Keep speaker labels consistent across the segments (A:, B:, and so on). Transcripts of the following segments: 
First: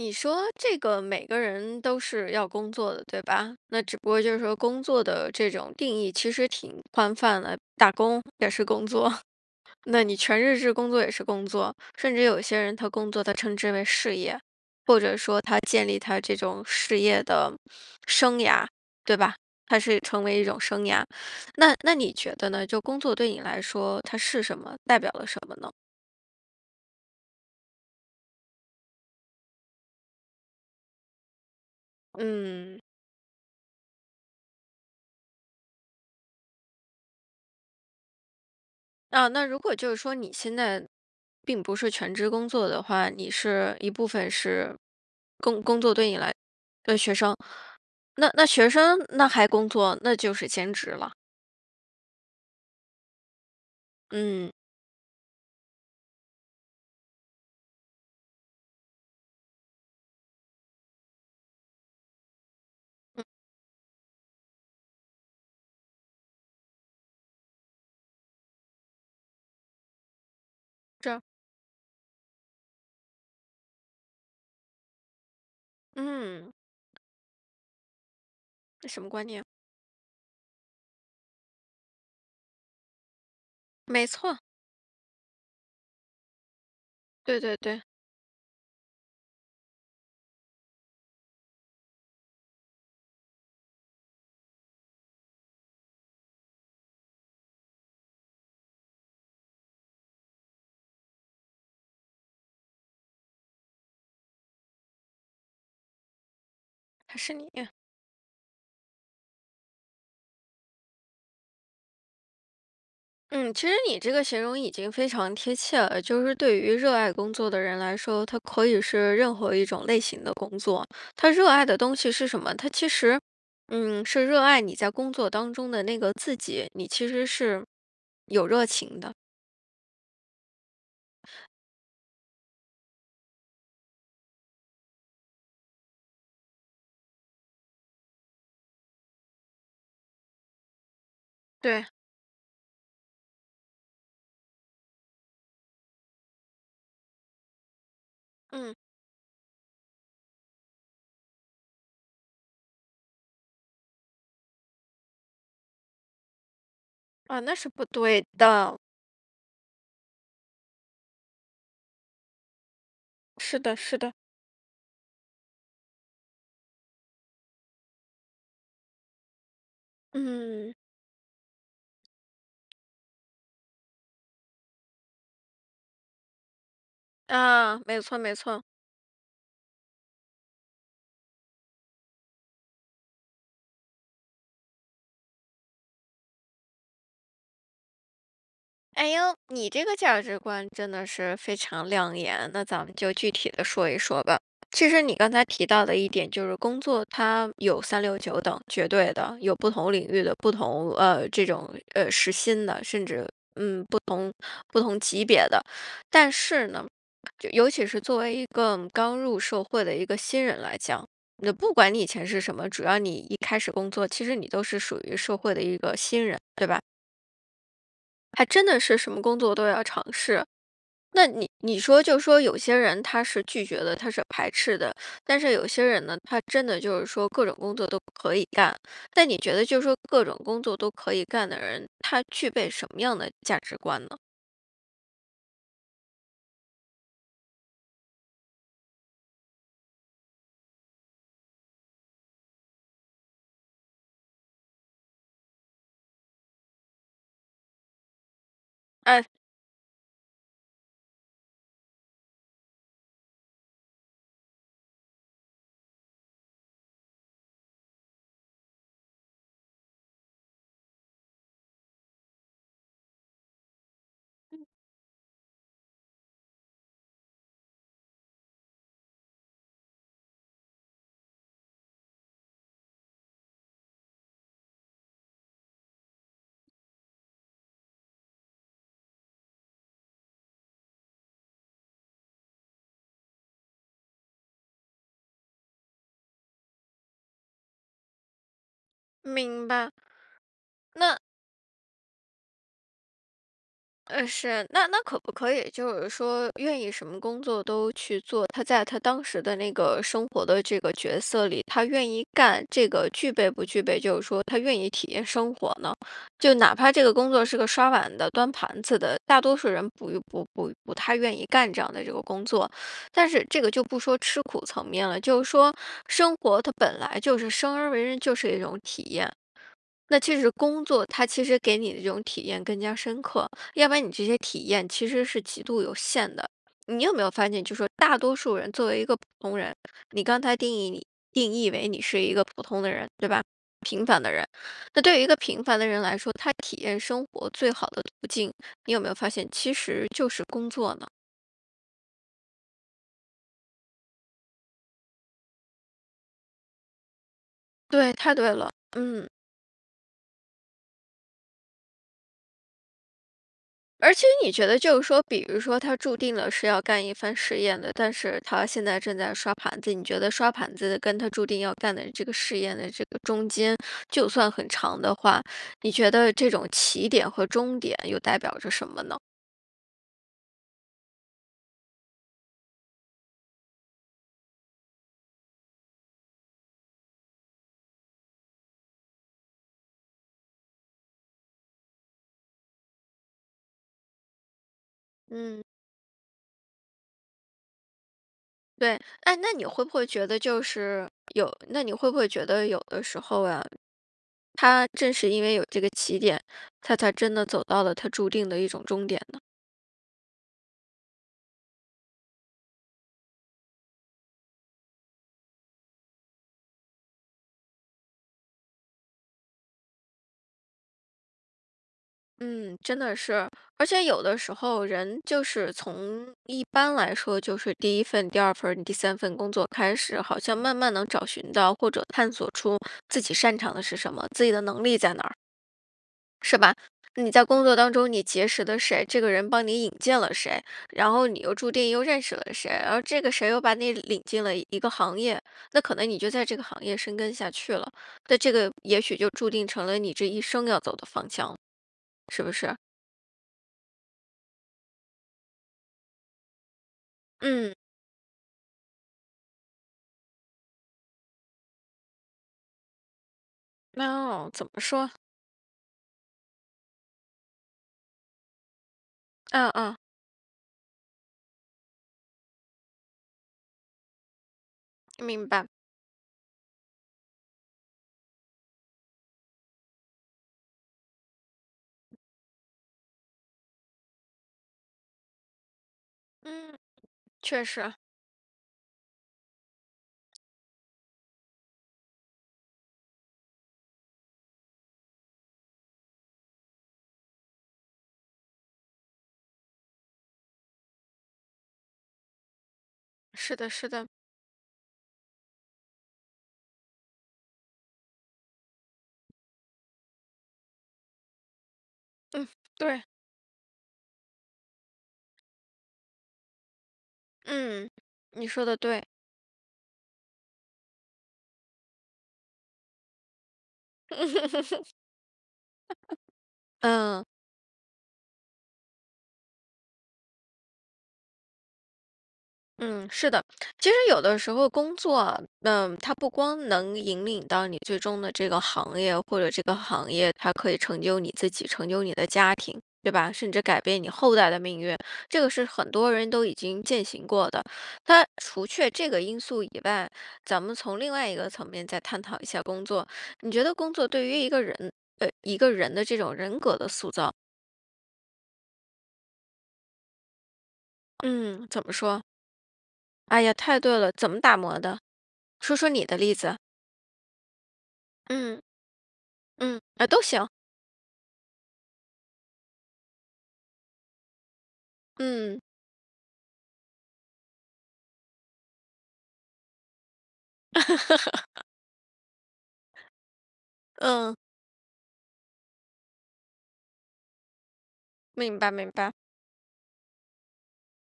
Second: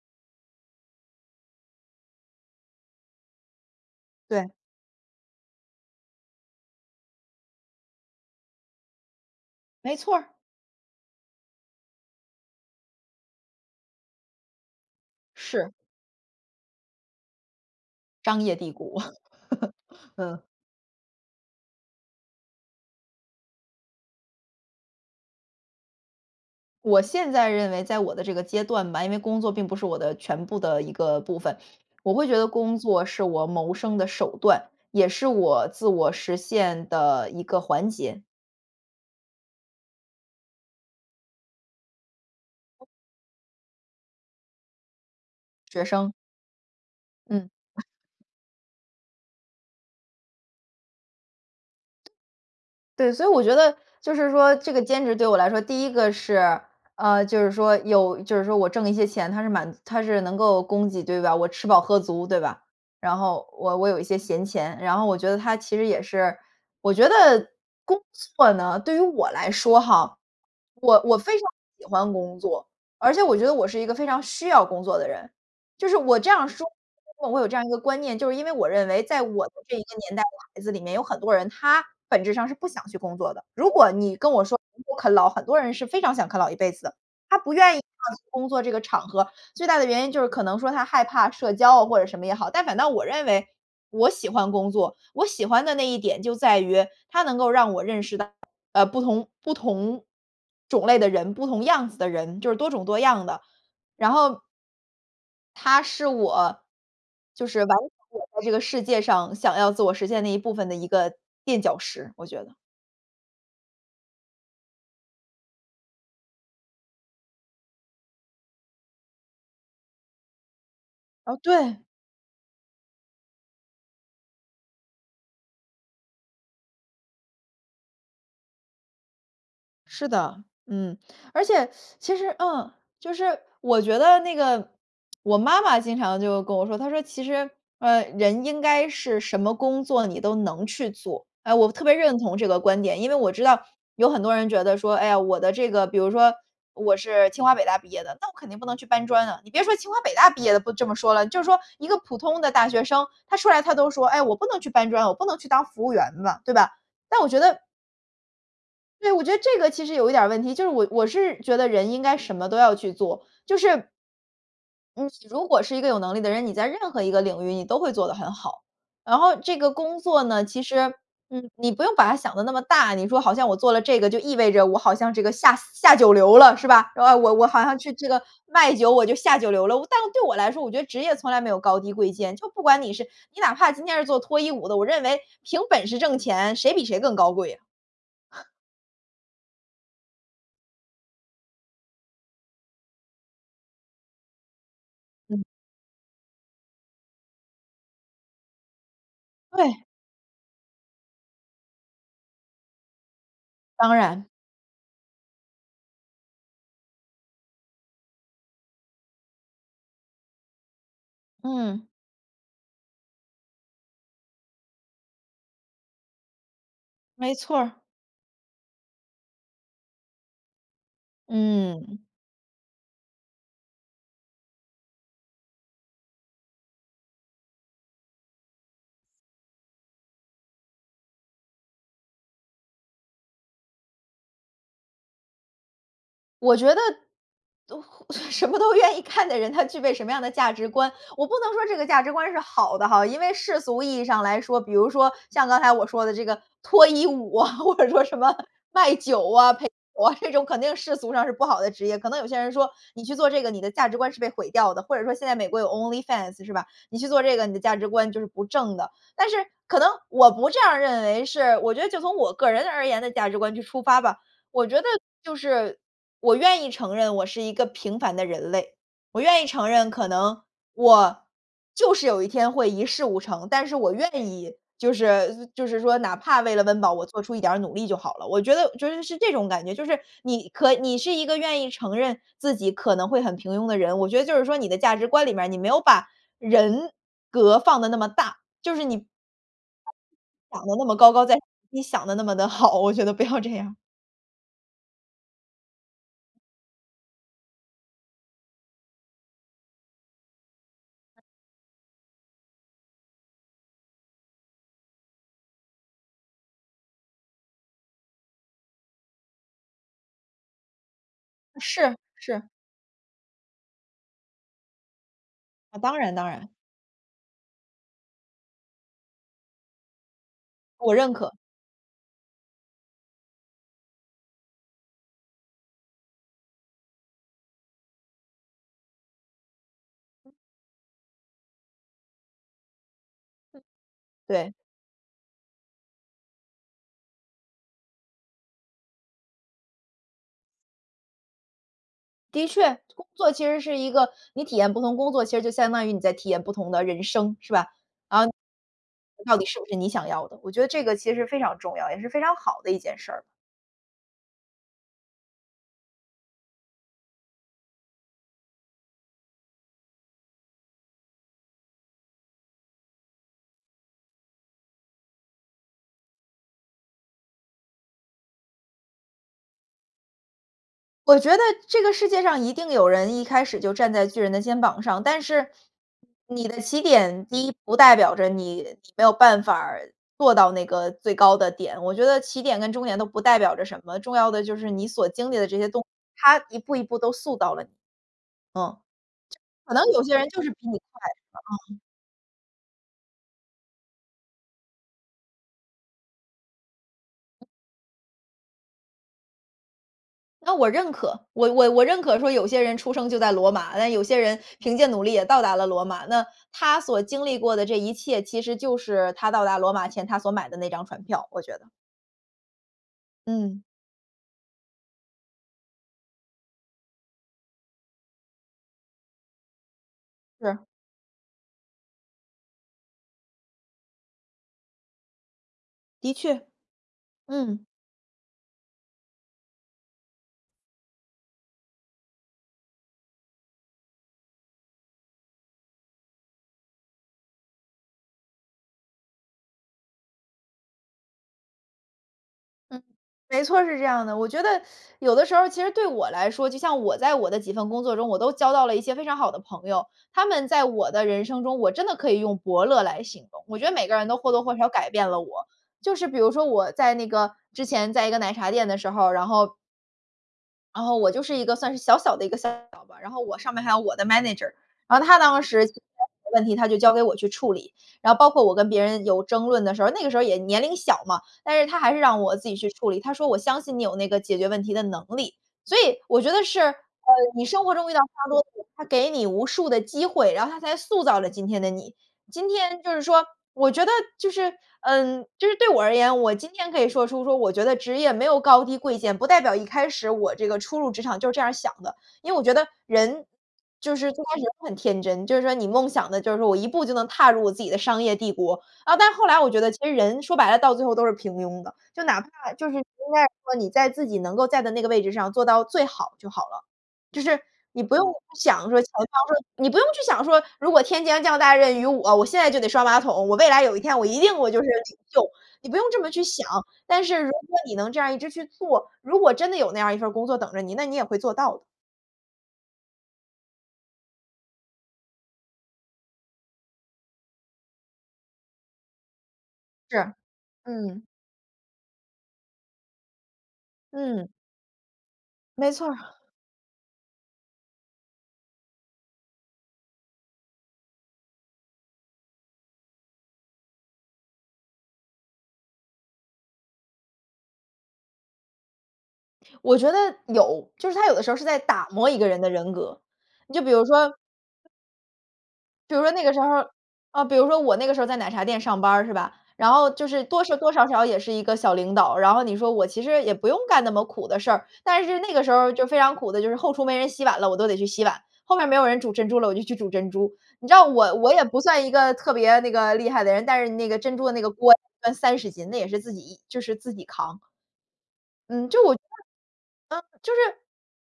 A: 你说这个，每个人都是要工作的，对吧。那只不过就是
B: 对。
A: 说工作的这种定义其实挺宽泛的，打工也是工作，
B: 没
A: 那
B: 错
A: 你
B: 儿。
A: 全日制工作也是工作。甚至有些人他工作他称之为事业，或者说他
B: 是。
A: 建立他这种事业的生
B: 商业
A: 涯，
B: 帝国，
A: 对吧，它是成为
B: 嗯。
A: 一种生涯。那那你觉得呢，就工作对你来说，它是什么，代表了什么呢？
B: 我现在认为在我的这个阶段吧，因为工作并不是我的全部的一个部分，我会觉得工
A: 嗯。
B: 作是我谋生的手段，也是我自我实现的一个环节。
A: 啊，那如果就是说你现在并不是全职工作的话，你是一部分是工工
B: 学
A: 作对
B: 生。
A: 你来对学生。
B: 嗯。
A: 那那学生那还工作，那就是兼职了。
B: 对，所以我觉得就是
A: 嗯。
B: 说这个兼职对我来说，第1个是呃，就是说有就是说我挣一些钱，它是满足它是能够供给对吧，我吃饱喝足对吧，然
A: 嗯。
B: 后我我有一些闲钱。然后我觉得它其实也是我觉得工作呢，对于我来说哈，我我
A: 这。
B: 非常喜欢工作，而且我觉得我是一个非常需要工作的人。就是我这样儿
A: 嗯。
B: 说，工作我有这样一个观念，就是因为我认
A: 这
B: 为
A: 什么
B: 在
A: 观念？
B: 我的这一个年代的孩子里面有很多人，他本质上是不想去工作的。如果
A: 没
B: 你跟
A: 错。
B: 我说 啃老，很多人是非常想啃老一辈子的，他
A: 对
B: 不
A: 对
B: 愿意
A: 对。
B: 去工作这个场合，最大的原因就是可能说他害怕社交啊或者什么也好。但反倒我认为，我喜欢工作。我喜欢的那一点就在于它能够让我认识到，呃，不同不同种类的人，不同样子的人，就是多种多样的。然后它是我
A: 还是
B: 就
A: 你
B: 是完
A: 呀。
B: 成我在这个世界上想要自我实现的一部分的一个垫脚石，我觉得。
A: 嗯，其实你这个形容已经非常贴切了。就是对于热爱工作的人来说，他可以是任何一种类型的工作，他
B: 哦，
A: 热爱的
B: 对。
A: 东西是什么？他其实，嗯，是热爱你在工作当中的那个自己，你其实是有热情的。
B: 是的，嗯。而且 其实，嗯，就是我觉得那个我妈妈经常就跟我说，她说：“其实，呃，人应该是什么工作你都能去做。“哎，我特
A: 对。
B: 别认同这个观点。因为我知道有很多人觉得说，哎呀，我的这个比如说我是清华北大毕业的，那我肯定不
A: 嗯。
B: 能去搬砖啊。你别说清华北大毕业的不这么说了，就说一个普通的大学生，他出来他都说，哎：“我不能去搬砖，我不能去当服务员嘛，“对吧。但我觉
A: 呃，那
B: 得
A: 是不对的。
B: 对，我觉得这个其实有一点儿问题。就是我我是觉得人应该什么都要去做，就
A: 是的
B: 是
A: 是的。
B: 嗯，你如果是一个有能力的人，你在任何一个领域你都会做得很好。然后这个工作呢，其
A: 嗯。
B: 实，嗯，你不用把它想得那么大，你说好像我做了这个就意味着我好像这个下下九流了，是吧？哎，我我好像
A: 啊，
B: 去
A: 没
B: 这
A: 错
B: 个
A: 没错。
B: 卖酒我就下九流了。但是对我来说，我觉得职业从来没有高低贵贱。就不管你是，你哪怕今天是做脱衣舞的，我认为凭本事挣钱，谁比谁更高贵啊。
A: 哎哟，你这个价值观真得是非常亮眼。那咱们就具体地说一说吧。其实你刚
B: 嗯。
A: 才提到的一点就是工作它有三六九等，绝对的，有不
B: 对。
A: 同领域的不同，呃，这种，呃，时薪的，甚至，嗯，
B: 当
A: 不
B: 然。
A: 同不同级别的。但是呢，尤其是作为一个刚入社会的一个新人来讲。不
B: 嗯。
A: 管你以前是什么，只要你一开始工作，其实你都是属于社会的一个新人，对吧？
B: 没错儿。
A: 还真的是什么工作都要尝试。那你你
B: 嗯。
A: 说就说有些人他是拒绝的，他是排斥的。但是有些人呢，他真的就是说各种工作都可以干，但你觉得就是说各种工作都可以干的人，他具备什么样的价值观呢？
B: 我觉得什么都愿意干的人，他具备什么样的价值观。我不能说这个价值观是好的哈。因为世俗意义上来说，比如说像刚才我说的这个脱衣舞啊，或者说什么卖
A: 哎。
B: 酒啊，陪酒啊，这种肯定世俗上是不好的职业。可能有些人说你去做这个，你的价值观是被毁掉的。或者说现在美国有 onlyfans 是吧。你去做这个，你的价值观就是不正的。但是可能我不这样认为是，我觉得就从我个人而言的价值观去出发吧。我觉得就是我愿意承认我是一个平凡的人类，我愿意承认可能我就是有一天会一事无成。但是我愿意，就是就是说哪怕为了温饱，我做出一点儿努力就好了。我觉得觉得是这种感觉，就是你可你是一个愿意承认自己可能会很平庸的人，我觉得就是说你的价值观里面，你没有把人格放得那么大，就是你
A: 明白。
B: 想得那么高
A: 那
B: 高在上，你想得那么得好，我觉得不要这样。
A: 哎，是，那那可不可以就是说愿意什么工作都去做，他在他当时的那个生活的这个角色里，他愿意干这个具备不具备，就是说他愿意体验生活呢？就哪怕这个工作是个刷碗的，端盘子的，大多数人不不不不太愿意干这样
B: 是，
A: 的这个工
B: 是。
A: 作。但是这个就不说吃苦层面了，就是说
B: 啊，当然当
A: 生
B: 然。
A: 活它本来就是生而为人就是一种体验。那其实工
B: 我
A: 作
B: 认
A: 它
B: 可。
A: 其实给你的这种体验更加深刻，要不然你这些体验其实是极度有限的。你有没有发现，就说大多数人作为一个普通人，你刚才定义你定义为你是一个普通的人，对吧？平凡的人，
B: 对。
A: 那对于一个平凡的人来说，他体验生活最好的途径，你有没有发现，其实就是工作呢？
B: 的确，工作其实是一个你体验不同工作，其实就相当于你在体验不同的人生，是吧，
A: 对，
B: 啊
A: 太对了。嗯。
B: 到底是不是你想要的，我觉得这个其实非常重要，也是非常好的一件事儿。
A: 而且你觉得就是说，比如说他注定了是要干一番事业的，但是他现在正在刷盘子，你觉得刷盘子跟他注定要干的这个事业的这个中间，就算很长的话，你觉得这种起点和终点又代表着什么呢？
B: 我觉得这个世界上一定有人一开始就站在巨人的肩膀上。但是你的起点第一不代表着你，你没有办法儿做到那个最高的点。我觉得起点跟终点都不代表着什么，重要的就是你所经历的这
A: 嗯。
B: 些动作，它一步一步都塑造了你，嗯。
A: 对，诶，那你
B: 就可能
A: 会不
B: 有
A: 会
B: 些
A: 觉
B: 人
A: 得
B: 就是
A: 就
B: 比你快，
A: 是，有
B: 嗯。
A: 那你会不会觉得有的时候啊，他正是因为有这个起点，他才真地走到了他注定的一种终点呢？
B: 那我认可。我我我认可说有些人出生就在罗马，那有些人凭借努力也到达了罗马。那他所经历过的这一切，其实就是他到达罗马前他所买的那张船票，我觉得。
A: 嗯，真的是。
B: 嗯。
A: 而且有的时候人就是从一般来说，就是第1份，第2份儿，第3份工作开始，好像
B: 是。
A: 慢慢能找寻到或者探索出自己擅长的是什么，自己的能力在哪儿。
B: 的确，
A: 是吧？你在工
B: 嗯。
A: 作当中你结识的谁，这个人帮你引荐了谁，然后你又注定又认识了谁，而这个谁又把你领进了一个行业，那可能你就在这个行业深耕下去了。那这个也许就注定成了你这一生要走的方向，是不是？
B: 嗯，没错儿，是这样的。我觉得有的时候其实对我来说，就像我在我的几份
A: 嗯。
B: 工作中，我都交到了一些非常好的朋友。他们在我的人生中，我真的可以用伯乐来形容。我觉得每个人都或多
A: 哦，
B: 或
A: 怎
B: 少
A: 么
B: 改变
A: 说？
B: 了我，就是比如说我在那个之前在一个奶茶店的时候，然后
A: 嗯嗯。
B: 然后我就是一个算是小小的一个 Sale 吧，然后我上面还有我的 Manager。然后他当
A: 明
B: 时
A: 白。
B: 的问题他就交给我去处理，然后包括我跟别人有争论的时候儿，那个时候儿也年龄小嘛，但是他还是让我自己去处理，他说我相信你有那个解决问题的能力。所以我觉得是，呃，
A: 嗯，
B: 你
A: 确
B: 生活中遇
A: 实。
B: 到，它给你无数的机会，然后它才塑造了今天的你。今天就是说我觉得就是呃，就是对我而言，我今天可以说出说我觉得职业没有高低贵贱，不代表一开始我这个初入职场就是这样儿想的。因为我觉得人
A: 是的是
B: 就
A: 的。
B: 是最开始就很天真，就是说你梦想的就是说我一步就能踏入我自己的商业帝国。啊，但是后来我觉得其实人说白了，到最后都是平庸的，就哪
A: 嗯，
B: 怕就是应
A: 对。
B: 该说你在自己能够在的那个位置上做到最好就好了。就是你
A: 嗯，
B: 不用
A: 你说
B: 想
A: 得
B: 说
A: 对。
B: 你不用去想说，如果天将降大任于我，我现在就得刷马桶，我未来有一天我一定我就是 领袖，你不用这么去想。但是
A: 嗯。
B: 如果你能这样一直去做，如果真的有那样一份儿工作等着你，那你也会做到的。
A: 嗯，是的。其实有的时候工作啊，嗯，它不光能引领到你最终的这个行业，或者这个行
B: 是，
A: 业它可以成
B: 嗯。
A: 就你自己，成就你的家庭，对吧？甚至改变你
B: 嗯。
A: 后代的命运。这个是
B: 没错
A: 很多
B: 儿。
A: 人都已经践行过的。那除却这个因素以外，咱们从另外一个层面再探讨一下工作。你觉得工作对于一个人，呃，一个人的这种人格的塑造
B: 我觉得，有。就是他有的时候是在
A: 嗯，怎
B: 打
A: 么
B: 磨一
A: 说？
B: 个人的人格，
A: 哎呀，
B: 你就比
A: 太
B: 如
A: 对了。
B: 说
A: 怎么打磨的？说说
B: 比如
A: 你
B: 说
A: 的
B: 那个
A: 例
B: 时候，
A: 子。
B: 啊，比如说我那个时候在奶茶店
A: 嗯。
B: 上班儿是吧。然
A: 嗯，
B: 后
A: 呃，
B: 就
A: 都
B: 是多
A: 行。
B: 是多少少也是一个小领导。然后你说我其实也不用干那么苦的事儿。但是那个时
A: 嗯。
B: 候就非常苦的，就是后厨没人洗碗了，我都得去洗碗。后面儿没有人煮珍珠了，我就去煮珍珠。你知道我我也不 算一个特别那个厉害的人，但是那个珍珠的
A: 嗯。
B: 那个锅算30斤，那也是自己就是自己扛。
A: 明
B: 嗯，
A: 白
B: 就
A: 明
B: 我 嗯，就是
A: 白。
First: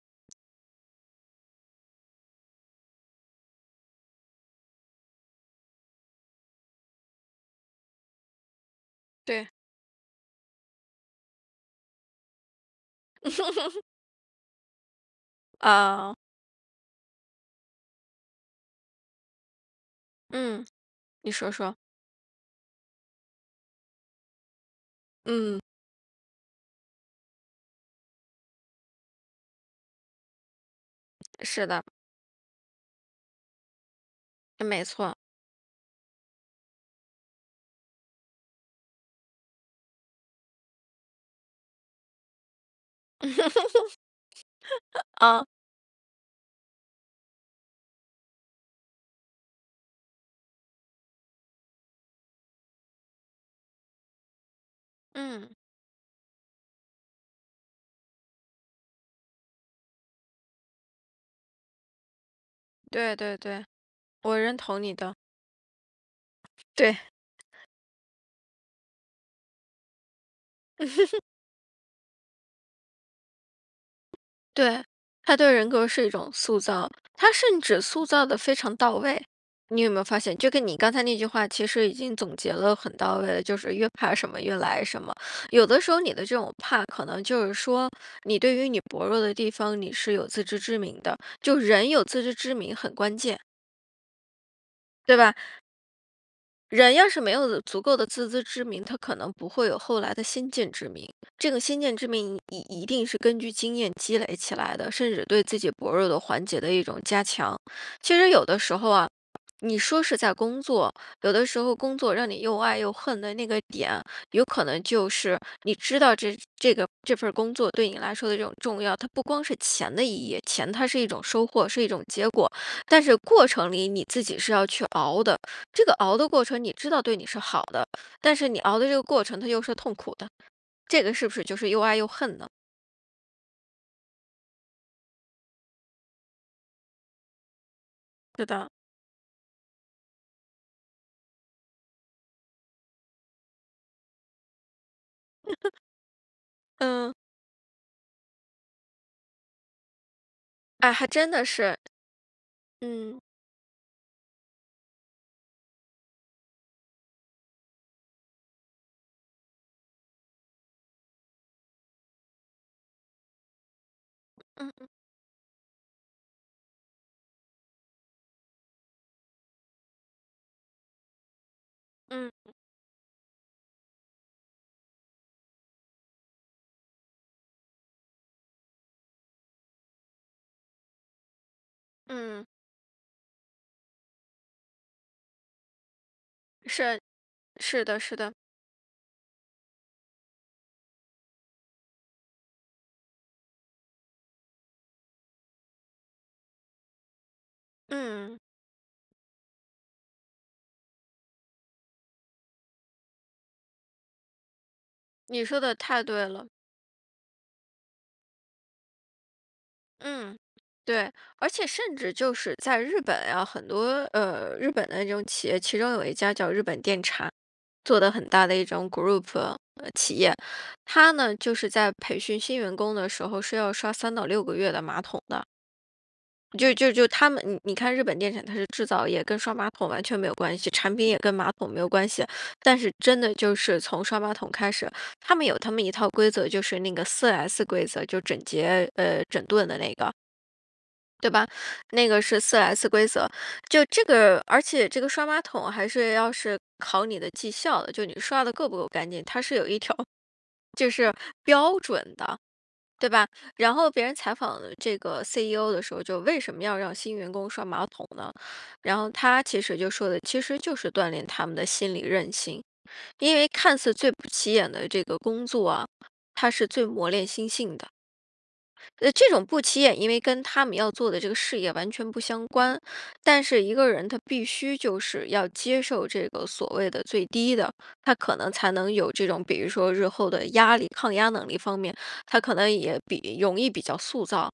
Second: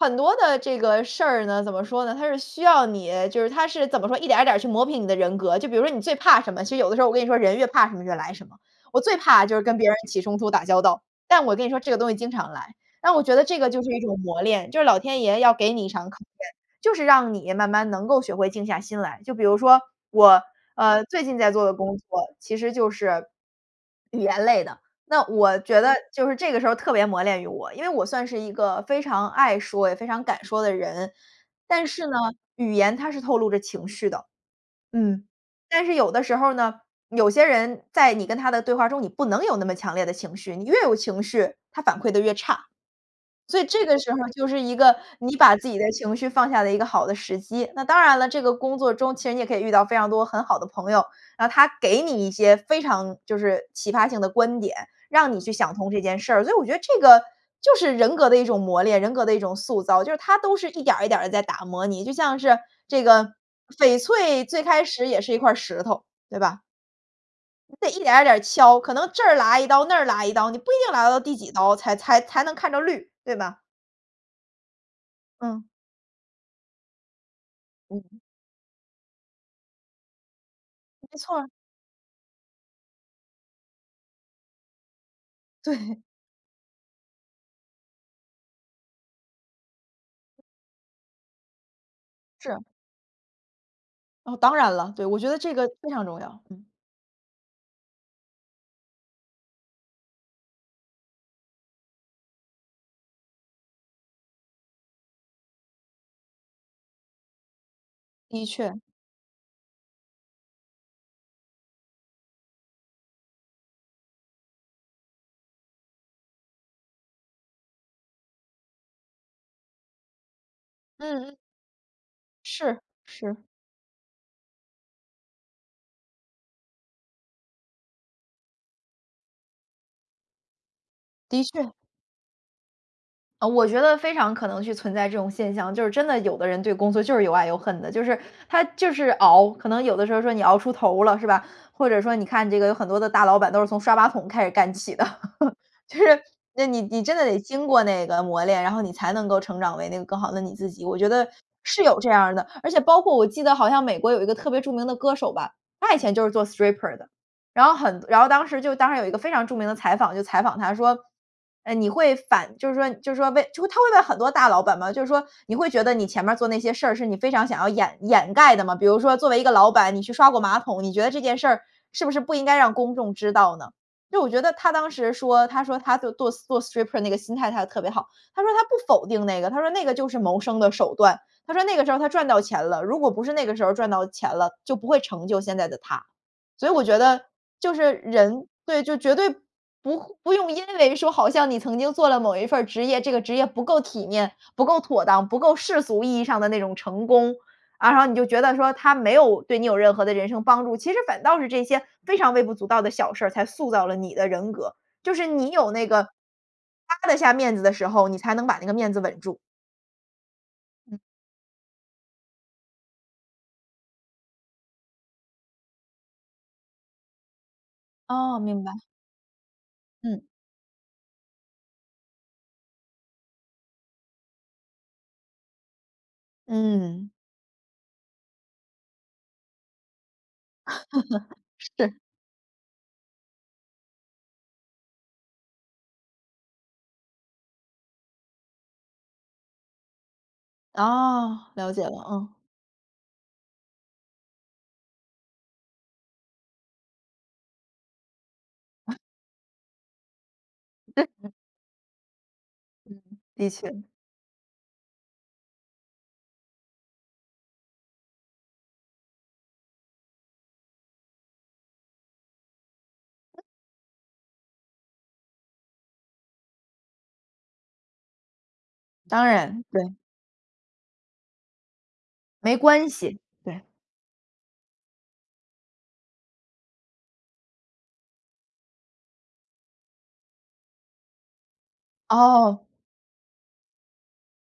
B: 很多的这个事儿呢，怎么说呢？它是需要你就是它是怎么说，一点儿一点儿去磨平你的人格。就比如说你最怕什么，其实有的时候我跟你说人越怕什么越来什么。我最怕
A: 对。
B: 就是跟别人起冲突打交道，但我跟你说这个东西经常来。那我觉得这个就 是一种磨炼，就是老天爷要给你一场
A: 啊。
B: 考验。就是让你慢慢能够学会静下心来。就比如说我，
A: 嗯，
B: 呃，最
A: 你
B: 近在
A: 说
B: 做的
A: 说。
B: 工作其实就是语言类的，那我
A: 嗯。
B: 觉得就是这个时候特别磨练于我。因为我算是一个非常爱说也非常敢说的人，
A: 是的。
B: 但是呢，语言它是透露着情绪的。
A: 没错。
B: 嗯，但是有的时候呢，有些人在你跟他的对话中你不能有那么强烈的情绪。你越有情绪，他反馈得越差。所以这个时候就是一个 你
A: 嗯。
B: 把自己的情绪放下的一个好的时机。那当然了，这个工作中其实你也可以遇到非常多很好的朋友。那他给你一些非常就是启发性的观点，让你去
A: 嗯。
B: 想通这件事儿。所以我觉得这个就是人格的一种磨炼，人格的一种塑造。就是它都是一点儿一点儿地在打磨你，就像是这
A: 对，
B: 个
A: 对，对，
B: 翡
A: 我
B: 翠
A: 认
B: 最
A: 同
B: 开
A: 你
B: 始
A: 的。
B: 也是一块儿石头，对吧？
A: 对。
B: 你得一点儿一点儿敲。可能这剌一刀那儿剌一刀，你不一定剌到 第几刀才才才能看着绿，对吧？
A: 对，他对
B: 嗯。
A: 人格是一种塑造，他甚至塑
B: 嗯。
A: 造得非常到位。你有没有发现，就跟你刚才那
B: 没
A: 句
B: 错儿。
A: 话其实已经总结了很到位的，就是越怕什么越来什么。有的时候
B: 对。
A: 你的这种怕，可能就是说，你对于你薄弱的地方，你是有自知之明的。就人有自知之
B: 是。
A: 明很关键。
B: 哦，当然了。对，
A: 对
B: 我觉
A: 吧
B: 得这个非常重要。嗯。
A: 人要是没有足够的自知之明，他可能不会有后来的先见之明。这个先见之明你一定是根据经验积累起来的，甚至对自己薄弱的环节的一种加强。其实
B: 的
A: 有的时
B: 确。
A: 候啊，你说是在工作，有的时候工作让你又爱又恨的那个点，有可能就是，你知道这个这个这份儿工作对你来说的一种重要，它不光是钱的意义，钱它是一种
B: 嗯。
A: 收获，是一种结果。
B: 是，
A: 但是
B: 是。
A: 过程里你自己是要去熬的，这个熬的过程你知道对你是好的，但是你熬的这个过程它又是痛苦的。这个是不
B: 的
A: 是就是
B: 确。
A: 又爱又恨呢？
B: 呃，我觉得非常可能是存在这种现象，就是真的有的人对工作就是又爱又恨的。就是
A: 对
B: 他
A: 的。
B: 就是熬可能有的时候说你熬出头了是吧，或者说你看这个有很多的大老板都是从刷马桶开始干起的。就是那你你
A: 嗯。
B: 真的得经过那个磨炼，然后你才能够成长为那个更好的你自己，
A: 哎，
B: 我
A: 还
B: 觉得
A: 真的是。
B: 是有这样儿的。而且包括
A: 嗯。
B: 我记得好像美国有一个特别著名的歌手吧，他以前就是做 stripper 的。然后很然后当时就当时有一个非常著名的采访就采访他说，呃，你会反就是说就是说问他会问很多大老
A: 嗯
B: 板
A: 嗯。
B: 嘛。就是说你会觉得你前面儿做那些事儿是你非常想要掩掩盖的吗？比如说作为一个老板，你去刷过马桶，你觉得这件事儿是不是
A: 嗯，
B: 不应
A: 嗯。
B: 该让公众知道呢？就我觉得他当时说，他说他就做 stri 做 stripper 那个心态他特别好，他说他不否定那个，他说那个就是谋生的手段。他说那个时候他赚到
A: 嗯。
B: 钱了，如果不是那个时候儿赚到钱了，就不会成就现在的他。所以我觉
A: 是。
B: 得，就
A: 是
B: 是
A: 的是的。
B: 人对，就绝对不会不用因为说好像你曾经做了某一份儿职业，这个职业不够体面，不够妥当，不够世俗意义上的那种成功。然后你就
A: 嗯。
B: 觉得说他没有对你有任何的人生帮助，其实反倒是这些非常微不足道的小事儿，才塑造了你的人格。就是
A: 你
B: 你
A: 说
B: 有
A: 得
B: 那
A: 太
B: 个
A: 对了。
B: 趴得下面子的时候，你才能把那个面子稳住。
A: 嗯，
B: 嗯。
A: 对。而且甚至就是在日本呀，很多，呃，日本的这种企业，其中有一家叫日本电产，做得很
B: 哦，
A: 大的
B: 明
A: 一
B: 白。
A: 种 group，呃，企
B: 嗯。
A: 业。它呢就是在培训新员工的时候，是要刷3到6个月的马桶的。就就就
B: 嗯。
A: 它们你你看日本电产，它是制造业，跟刷马桶完全没有关系，产品也跟马桶没有
B: 是。
A: 关系，但是真的就是从刷马桶开始。它们有它们一套规则，就是那个 4S 规则，就整洁呃，整顿的那个。对
B: 哦，
A: 吧，
B: 了解了。
A: 那个
B: 嗯。
A: 是 4S 规则。就这个而且这个刷马桶，还是要是考你的绩效的，就你刷得够不够干净，它是有一条就是
B: [unintelligible]
A: 标准的，
B: 嗯
A: 对
B: 嗯，
A: 吧。
B: 的
A: 然
B: 确。
A: 后别人采访这个 CEO 的时候，就为什么要让新员工刷马桶呢？然后他其实就说的，其实就是锻炼他们的心理韧性，因为看似最不起眼的这个工作啊，它是最磨练心性的。呃，
B: 当
A: 这种不
B: 然，
A: 起
B: 对。
A: 眼，因为跟它们要做的这个事业完全不相
B: 没
A: 关。
B: 关系，
A: 但
B: 对。
A: 是一个人他必须就是要接受，这个所谓的最低的，他可能才能有这种比如说日后的压力抗压能力方面，他可
B: 哦。
A: 能也比容易比较塑造。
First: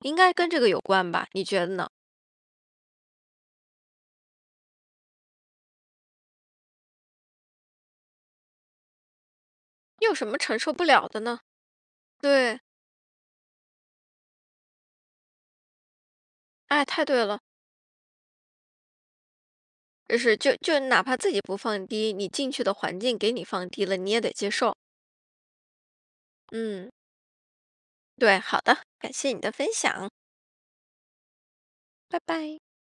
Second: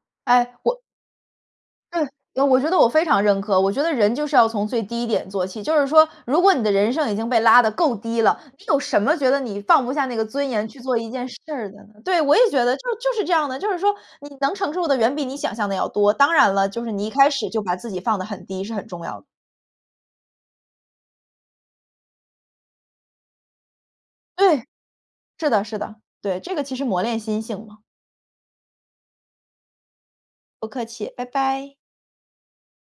A: 应该跟
B: 哎，
A: 这个有
B: 我
A: 关吧，你觉得呢？
B: 对。呃，我觉得我非常认可。我觉得人就是要从最低点做起，就是说，如果你的人生已经被拉得够低了，你有什么觉得你放不下
A: 你
B: 那
A: 有
B: 个
A: 什么
B: 尊
A: 承
B: 严，
A: 受
B: 去
A: 不
B: 做
A: 了
B: 一
A: 的
B: 件事
A: 呢？
B: 儿的呢？对，我也
A: 对。
B: 觉得，就就是这样的，就是说你能承受的，远比你想象的要多。当然了，就
A: 哎，
B: 是
A: 太
B: 你一
A: 对
B: 开
A: 了。
B: 始，就把自己放得很低，是很重要的。
A: 就是就就哪怕自己不放低，你进去的环境给你放低了，你也得接
B: 对，
A: 受。
B: 是的是的。对，这个其实
A: 嗯。
B: 磨练心性嘛。
A: 对，好的。感谢你的分享。
B: 不客气，拜拜。
A: 拜拜。